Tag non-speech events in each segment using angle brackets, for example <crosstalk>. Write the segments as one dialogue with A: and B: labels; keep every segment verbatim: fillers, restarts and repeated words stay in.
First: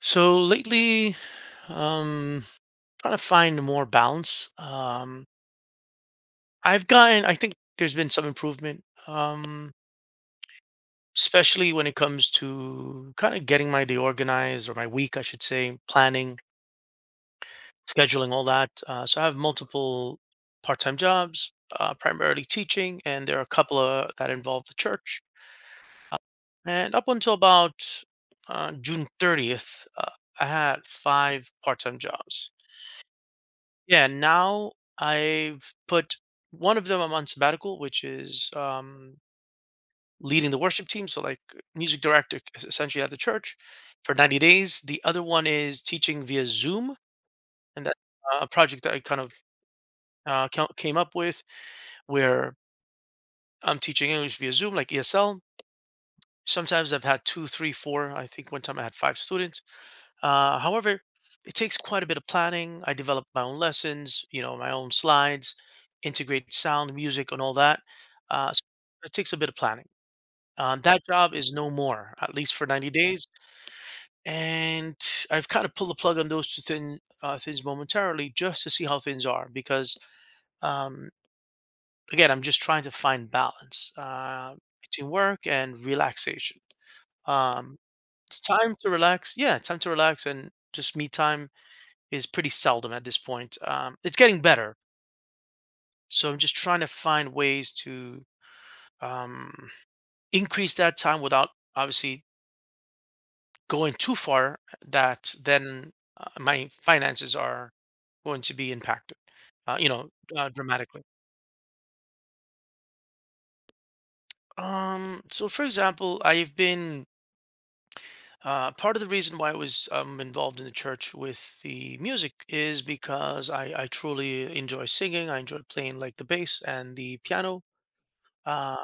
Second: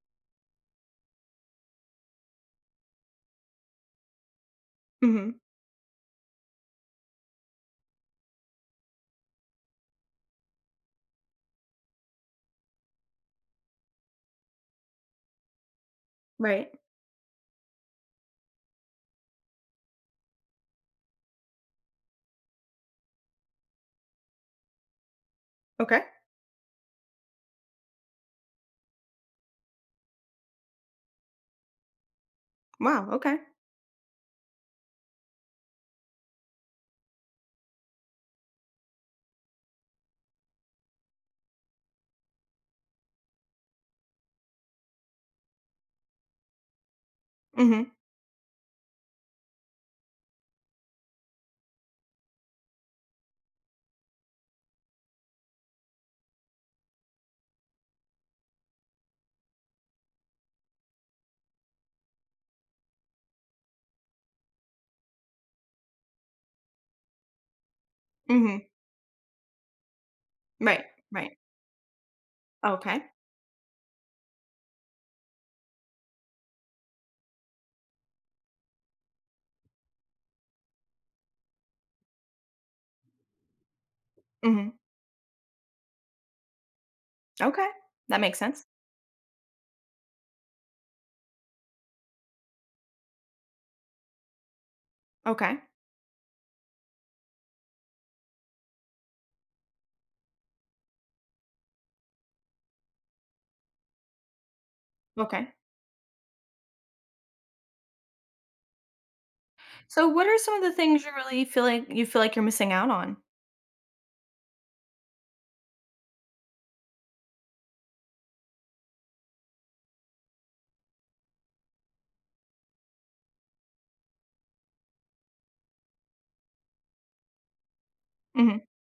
A: So lately, um, trying to find more balance. Um,
B: Mhm.
A: I've gotten, I think there's been some improvement, um, especially when it comes to kind of getting my day organized or my week, I should say, planning,
B: Right.
A: scheduling, all that. Uh, so I have multiple part-time jobs, uh, primarily teaching, and there are a couple of that involve the church.
B: Okay.
A: And up until about uh, June thirtieth, uh, I had five part-time jobs.
B: Wow, okay.
A: Yeah, now I've put one of them I'm on sabbatical, which is, um, leading the worship team, so like music director es- essentially at the church for ninety days. The other one is teaching via Zoom, and
B: Mhm.
A: that's uh, a project that I kind of uh, ca- came up with where I'm teaching English via Zoom, like E S L. Sometimes I've had two, three, four. I think one time I had five students. Uh, however, it takes quite a bit of planning. I developed my own lessons, you know, my own slides, integrate sound, music, and all that. Uh, so
B: Mhm.
A: it takes a bit of planning. Uh,
B: Right,
A: that job
B: right.
A: is no more, at least for ninety
B: Okay.
A: days. And I've kind of pulled the plug on those two thin, uh, things momentarily just to see how things are because, um, again, I'm just trying to find balance uh,
B: Mhm.
A: between work and relaxation.
B: Okay.
A: Um,
B: That makes
A: it's
B: sense.
A: time to relax. Yeah, time to relax, and just me time is pretty seldom at this point. Um, it's getting better,
B: Okay.
A: so I'm just trying to find ways to um, increase that time without obviously going too far. That
B: Okay.
A: then uh, my finances are going to be impacted, uh, you
B: So
A: know,
B: what are
A: uh,
B: some of the
A: dramatically.
B: things you really feel like you feel like you're missing out on?
A: Um, so, for example, I've been uh, part of the reason why I was um, involved in the church with the music is because I, I truly enjoy singing. I enjoy playing like the bass and the piano.
B: Mhm.
A: uh,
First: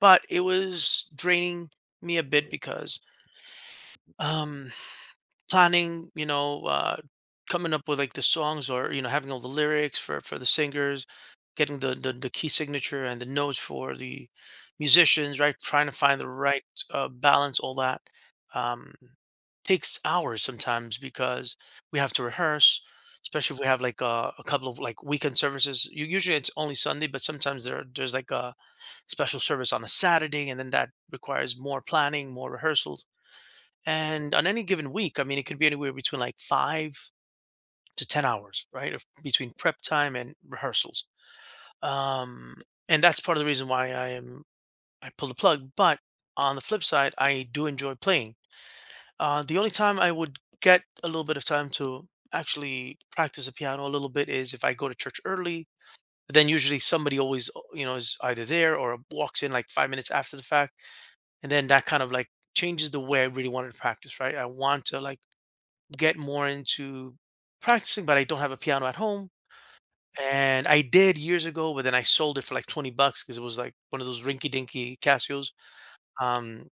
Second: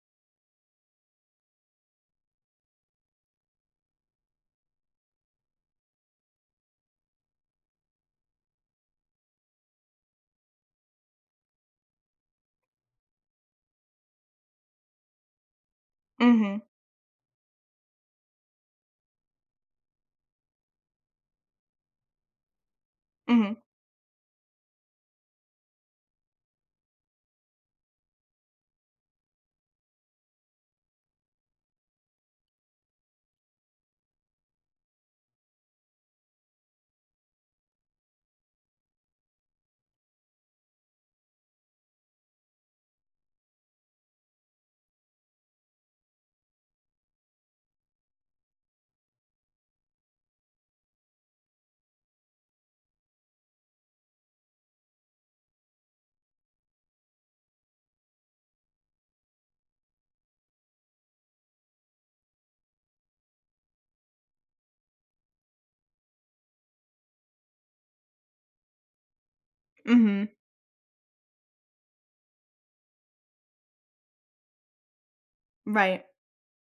A: but it was draining me a bit because um planning, you know uh coming up with like the songs, or you know, having all the lyrics for for the singers, getting the the, the key signature and the notes for the musicians right, trying to find the
B: Mhm.
A: right uh, balance. All that um takes hours sometimes, because we have to rehearse,
B: Mhm.
A: especially if we have like uh, a couple of like weekend services. You usually it's only Sunday, but sometimes there there's like a special service on a Saturday, and then that requires more planning, more rehearsals. And on any given week, I mean, it could be anywhere between like five to ten hours, right? Of, between prep time and rehearsals. Um, and that's part of the reason why I am, I pull the plug. But on the flip side, I do enjoy playing. Uh, the only time I would get a little bit of time to actually practice the piano a little bit is if I go to church early. But then usually somebody always, uh, you know, is either there or walks in like five minutes after the fact, and then that kind of like changes the way I really wanted to practice, right? I want to like get more into practicing, but I don't have a piano at home.
B: Mhm.
A: And I did years ago, but then I sold it for like twenty bucks because it was like one of those rinky dinky Casios.
B: Right.
A: Um,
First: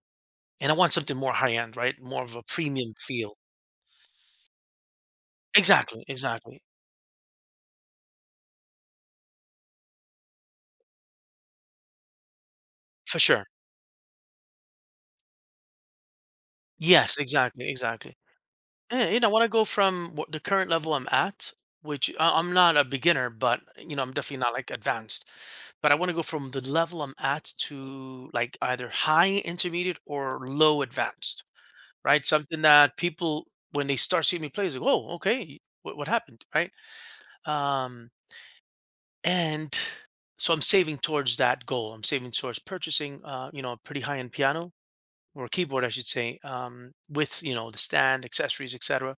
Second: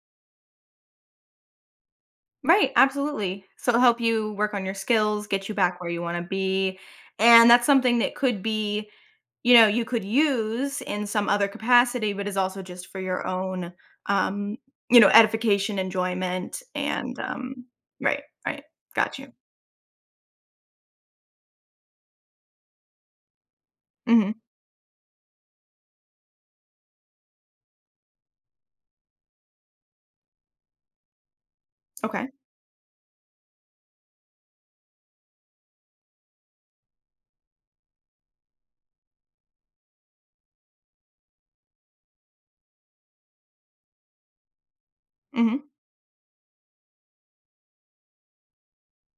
A: and I want something more high end, right? More of a
B: Right,
A: premium feel.
B: absolutely. So it'll help you work on your skills, get you back where you
A: Exactly,
B: want to
A: exactly.
B: be. And that's something that could be, you know, you could use in some other capacity, but is also just for
A: For
B: your
A: sure.
B: own, um, you know, edification, enjoyment,
A: Yes,
B: and um,
A: exactly, exactly.
B: right, right.
A: Yeah,
B: Got
A: you know,
B: you.
A: I want to go from what the current level I'm at, which I- I'm not a beginner, but you know, I'm
B: Hmm.
A: definitely not like advanced. But I want to go from the level I'm at to like either high intermediate or low advanced, right?
B: Okay.
A: Something that people, when they start seeing me play, is like, oh, okay, what what happened, right? Um, and so I'm saving towards that goal. I'm saving towards purchasing, uh, you know, a pretty high end piano, or
B: Hmm.
A: keyboard, I should say, um, with, you know, the stand, accessories, etc.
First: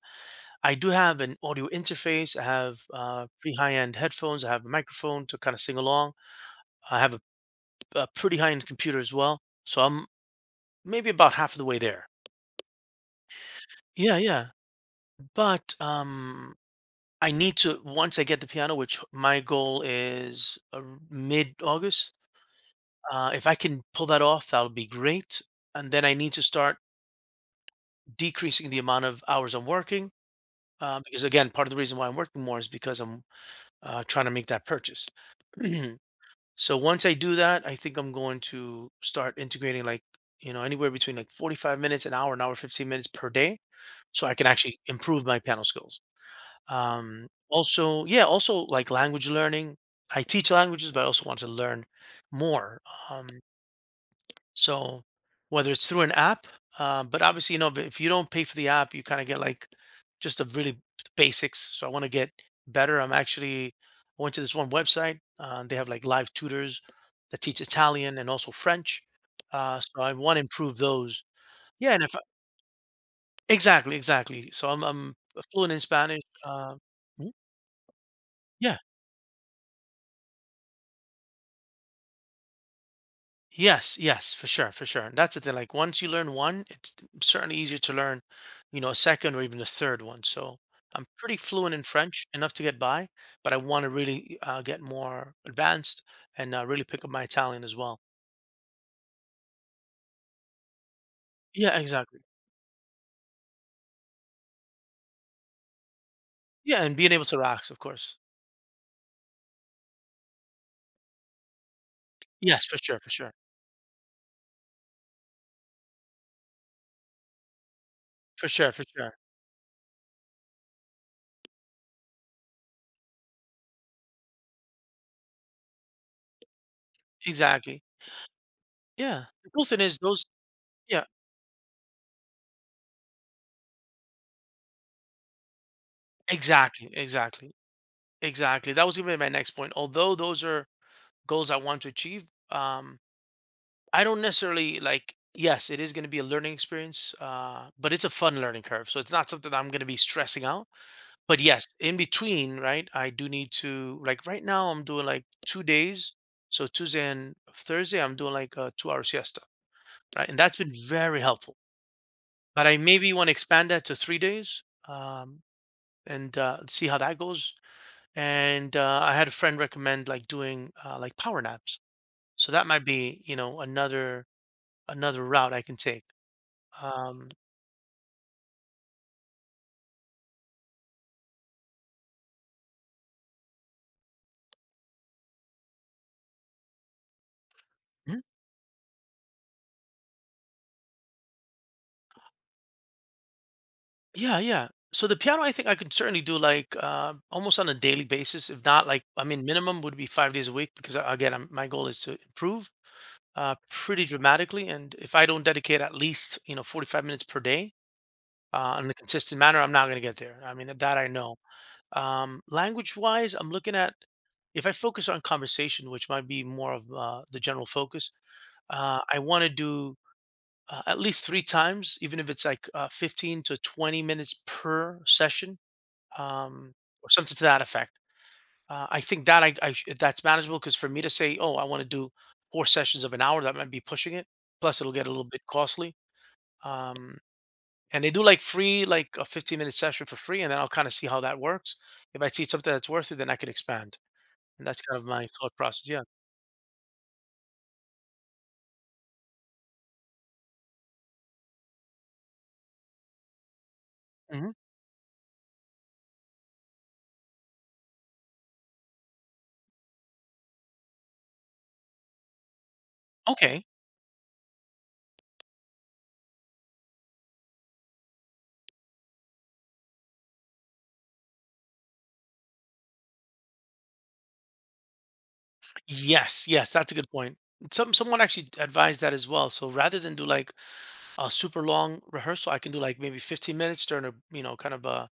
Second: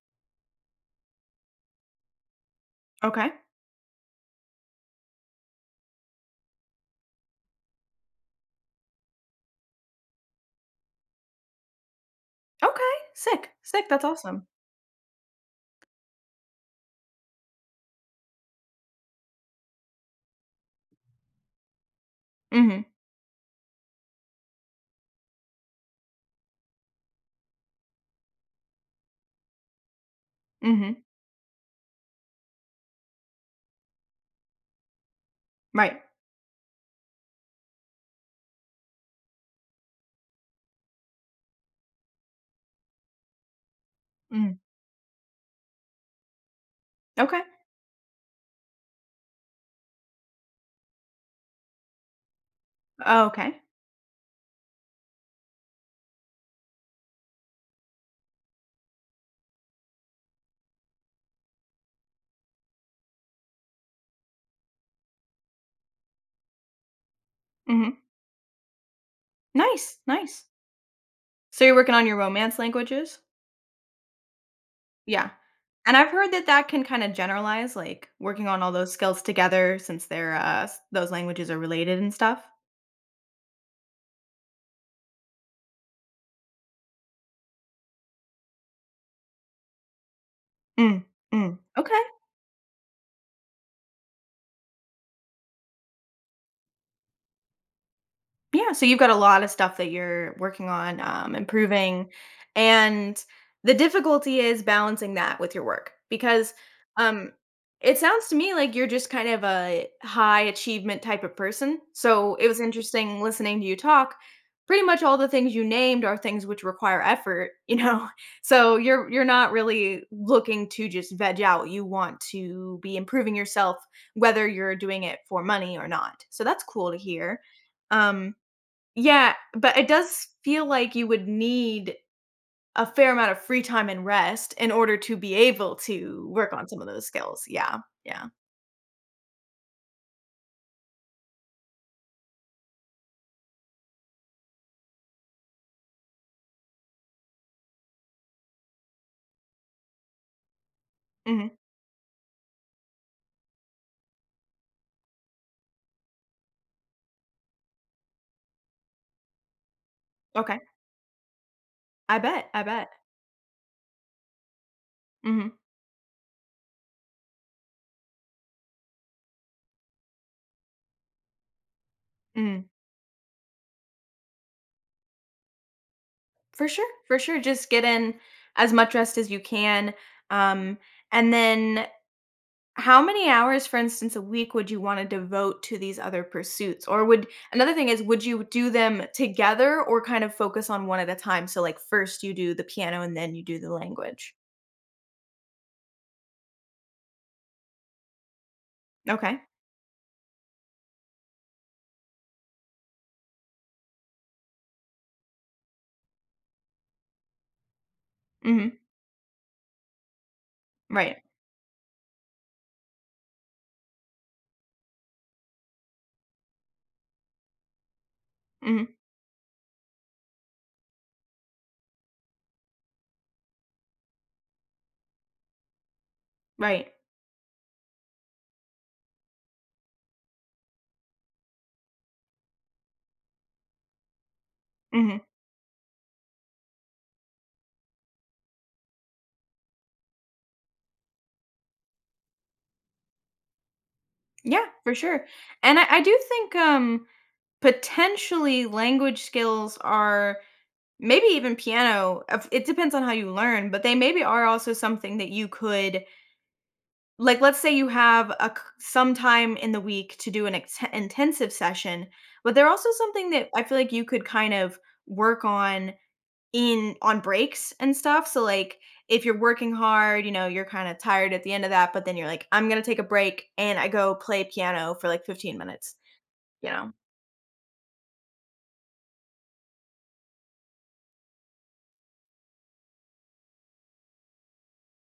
A: I do have an audio interface. I have uh,
B: Okay.
A: pretty high-end headphones. I have a microphone to kind of sing along. I have a, a pretty high-end computer as well. So I'm maybe about half of the way there.
B: Okay. Sick. Sick. That's
A: Yeah,
B: awesome.
A: yeah. But um, I need to, once I get the piano, which my goal is uh, mid-August.
B: Hmm.
A: Uh, if I can pull that off, that'll be great. And then I need to start decreasing the amount of hours I'm working.
B: Hmm.
A: Uh, because again, part of the reason why I'm working more is because I'm uh, trying to make that purchase. <clears throat>
B: Right.
A: So once I do that, I think I'm going to start integrating like, you know, anywhere between like forty-five minutes, an hour, an hour, fifteen minutes per day. So I can
B: Hmm.
A: actually improve my panel skills. Um,
B: Okay.
A: also, yeah, also like language learning. I teach languages, but I also want to learn more. Um,
B: Okay.
A: so whether it's through an app, um, but obviously, you know, but if you don't pay for the app, you kind of get like just a really basics. So I want to get better. I'm actually I went to this one website. Uh, they have like live tutors that teach
B: Hmm.
A: Italian and also French. Uh,
B: Nice.
A: so I want to
B: Nice.
A: improve those.
B: So you're
A: Yeah,
B: working
A: and
B: on
A: if
B: your
A: I,
B: romance languages?
A: exactly, exactly. So I'm I'm
B: Yeah,
A: fluent in
B: and I've
A: Spanish.
B: heard that that
A: Uh,
B: can kinda
A: mhm,
B: generalize, like, working on all
A: yeah.
B: those skills together since they're, uh, s those languages are related and stuff.
A: Yes, yes, for sure, for sure. That's the thing. Like once you learn one, it's certainly easier to learn, you know, a second or even a third one. So
B: Mm,
A: I'm pretty
B: mm,
A: fluent in
B: okay.
A: French, enough to get by, but I want to really uh, get more advanced, and uh, really pick up my Italian as well.
B: Yeah, so you've got a lot of stuff that you're working on, um,
A: Yeah,
B: improving,
A: exactly.
B: and the difficulty is balancing that with your work because,
A: Yeah, and being able
B: um,
A: to relax, of
B: it
A: course.
B: sounds to me like you're just kind of a high achievement type of person. So it was
A: Yes, for sure, for
B: interesting
A: sure,
B: listening to you talk. Pretty much all the things you named are things which require effort, you know. <laughs>
A: for sure,
B: So
A: for
B: you're
A: sure.
B: you're not really looking to just veg out. You want to be improving yourself, whether you're doing it for money or not. So that's cool to hear.
A: Exactly.
B: Um,
A: Yeah.
B: yeah,
A: The cool
B: but
A: thing
B: it
A: is those.
B: does feel like
A: Yeah,
B: you would need a fair amount of free time and rest in order to be able to work on some of
A: exactly,
B: those skills.
A: exactly,
B: Yeah, yeah.
A: exactly. That was gonna be my next point. Although those are goals I want to achieve, um, I don't necessarily like. Yes, it is going to be a learning experience, uh, but it's a fun learning curve. So it's not something I'm going to be stressing out. But
B: Mhm,
A: yes, in between, right? I do need to like right now. I'm doing like two days. So Tuesday and Thursday, I'm doing like a two-hour siesta, right? And that's
B: okay.
A: been very helpful.
B: I bet, I
A: But I
B: bet.
A: maybe want to expand that to three days, um,
B: Mhm,
A: and uh, see how that goes. And uh, I had a friend recommend like doing uh, like power naps. So that
B: mhm.
A: might be, you know, another another route I can take.
B: For sure, for
A: Um,
B: sure, just get in as much rest as you can, um, and then how many hours, for instance, a week would you wanna devote to these other pursuits? Or would another thing is,
A: mhm.
B: would you do them together or kind of focus on one at a time? So, like, first you do the piano and then you do the language.
A: Yeah, yeah. So the piano, I think I could certainly do like uh, almost on a daily basis. If not, like I
B: Okay.
A: mean, minimum would be five days a week, because uh, again, I'm, my goal is to improve uh, pretty dramatically. And if I don't dedicate at least, you know, forty-five minutes per day uh,
B: Mhm.
A: in a consistent manner, I'm not going to get there. I mean, that I
B: Right.
A: know. Um, language wise, I'm looking at, if I focus on conversation, which might be more of uh, the general focus.
B: Mhm.
A: Uh, I want to do uh, at least three times, even if it's like uh, fifteen to twenty minutes per session, um,
B: Right.
A: or something to that effect. Uh, I think that I, I sh- that's manageable, because for me to say, oh, I want to do four sessions of an hour, that might be pushing it. Plus, it'll get a
B: Mhm.
A: little bit costly. Um, and they do like free, like a fifteen minute session for free, and then I'll kind of see how that works. If I see something that's worth it, then I can expand.
B: Yeah,
A: And that's
B: for
A: kind of
B: sure.
A: my thought
B: And I
A: process.
B: I
A: Yeah.
B: do think, um, potentially language skills are maybe even piano, of it depends on how you learn, but they maybe are
A: Hmm.
B: also something that you could like, let's say you have a c some time in the week to do an ex intensive session, but they're also something that I
A: Okay.
B: feel like you could kind of work on in on breaks and stuff. So, like, if you're working hard, you know, you're kinda tired at the end of that, but then you're like, "I'm gonna take a break, and I go play piano for, like, fifteen minutes,"
A: Yes.
B: you
A: Yes. That's
B: know?
A: a good point. Some someone actually advised that as well. So rather than do like a super long rehearsal, I can do like maybe fifteen minutes during a, you know, kind of a,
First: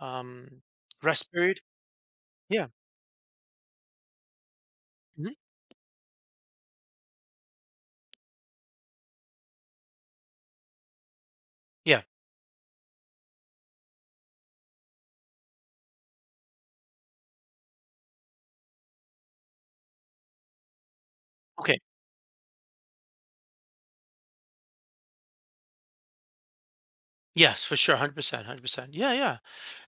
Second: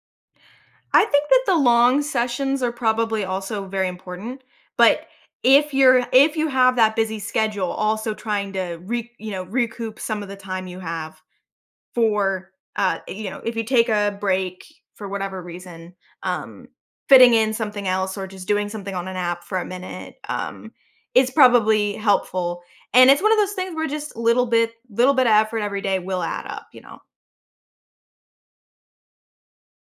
A: um,
B: I think
A: rest
B: that the
A: period.
B: long sessions
A: Yeah.
B: are probably also very important, but
A: Hmm.
B: if you're if you have that busy schedule, also trying to re you know, recoup some of the time you have
A: Yeah.
B: for, uh, you know, if you take a break for whatever reason, um, fitting in something else or just doing something on an app for a minute, um, is
A: Okay.
B: probably helpful. And it's one of those things where just little bit little bit of effort every day will add up, you know.
A: Yes, for sure, hundred percent, hundred percent. Yeah, yeah.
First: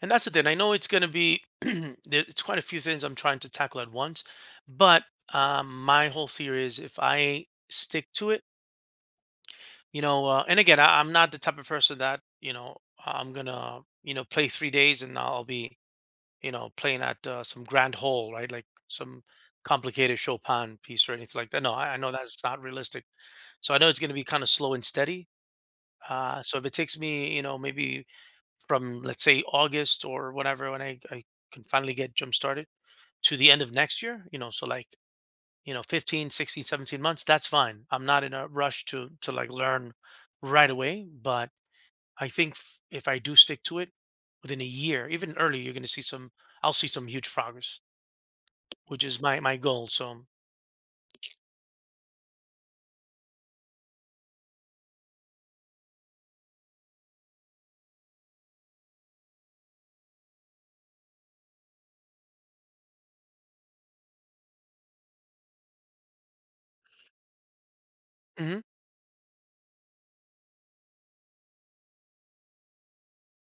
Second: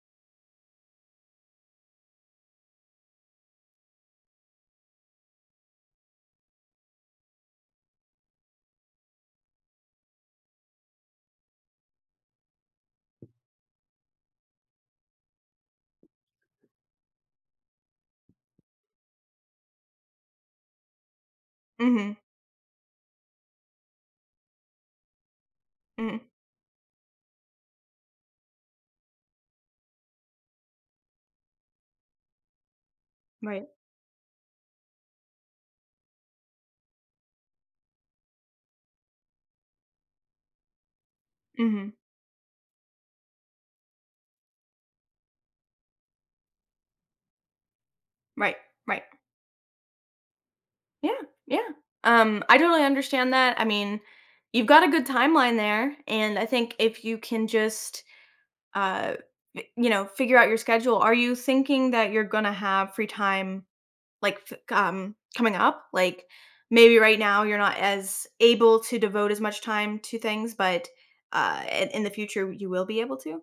A: And that's the thing. I know it's going to be <clears throat> there- it's quite a few things I'm trying to tackle at once, but um, my whole theory is if I stick to it, you know, uh, and again, I, I'm not the type of person that, you know, I'm gonna, you know, play three days and I'll be, you know, playing at uh, some grand hole, right? Like some complicated Chopin piece or anything like that. No, I, I know
B: Mhm.
A: that's not realistic. So I know it's going to be kind of slow and steady.
B: Mhm.
A: Uh, so if it takes me, you know, maybe from, let's say, August or whatever, when I, I can finally get jump started, to the end
B: Right.
A: of next year, you know, so like, you know, fifteen, sixteen, seventeen months, that's fine. I'm not in a rush to, to like learn right away. But
B: Mhm.
A: I think f- if I do stick to it, within a year, even earlier, you're going to see some, I'll see some huge progress.
B: Right.
A: Which
B: Right.
A: is my my goal. So,
B: Yeah, yeah. Um, I totally understand that. I mean, you've got a good timeline there, and I think if you can just, uh, y- you know, figure out your schedule. Are you thinking that you're gonna have free time like f- um coming up? Like maybe right now you're not as
A: mhm.
B: able to devote as much time to things, but uh, in, in the future you will be able to.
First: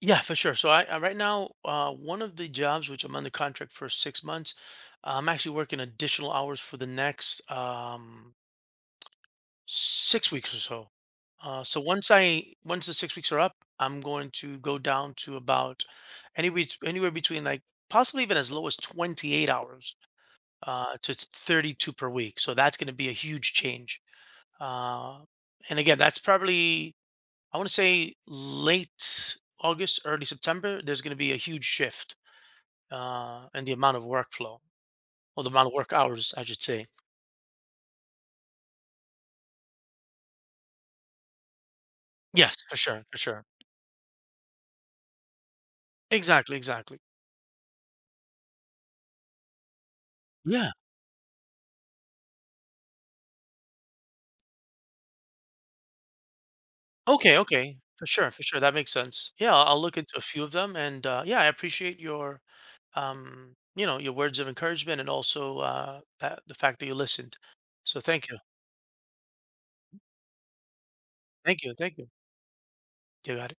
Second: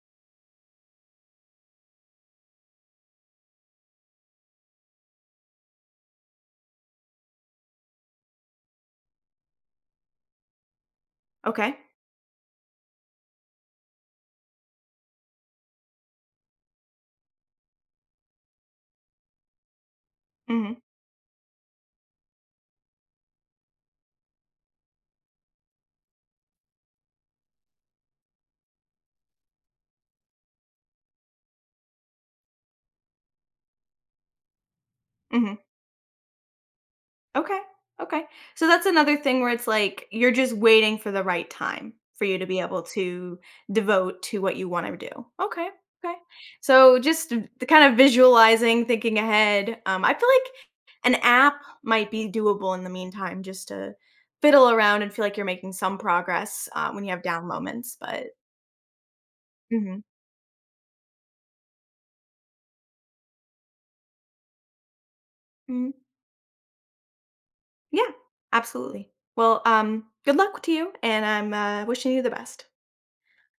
A: Yeah, for sure. So, I, I right now, uh, one of the jobs which I'm under contract for six months, uh, I'm actually working additional hours for the next um, six weeks or so. Uh,
B: Okay.
A: so once I, once the six weeks are up, I'm going to go down to about anywhere anywhere between like possibly even as low as twenty-eight hours
B: Mm-hmm.
A: uh, to thirty-two per week. So that's going to be a huge change. Uh, and again, that's probably, I want to say late August, early September, there's going to be a huge shift uh, in the amount of workflow, or the
B: Mm-hmm.
A: amount of work hours, I should say.
B: Okay. Okay. So that's another thing where it's like you're just waiting for the right time for you to be
A: Yes, for
B: able
A: sure, for
B: to
A: sure.
B: devote to what you want to do. Okay. Okay.
A: Exactly,
B: So
A: exactly.
B: just the kind of visualizing, thinking ahead. Um, I feel like
A: Yeah.
B: an app might be doable in the meantime just to fiddle around and feel like you're making some progress uh, when you have
A: Okay,
B: down
A: okay.
B: moments.
A: For
B: But
A: sure, for sure. That makes sense. Yeah, I'll I'll look
B: mhm,
A: into a few of them, and uh, yeah, I appreciate your, um, you know, your words of encouragement, and also uh,
B: mhm.
A: that, the fact that you listened. So
B: Yeah,
A: thank you,
B: absolutely. Well, um, good luck to you, and I'm
A: thank you,
B: uh,
A: thank you.
B: wishing you the best.
A: You got it.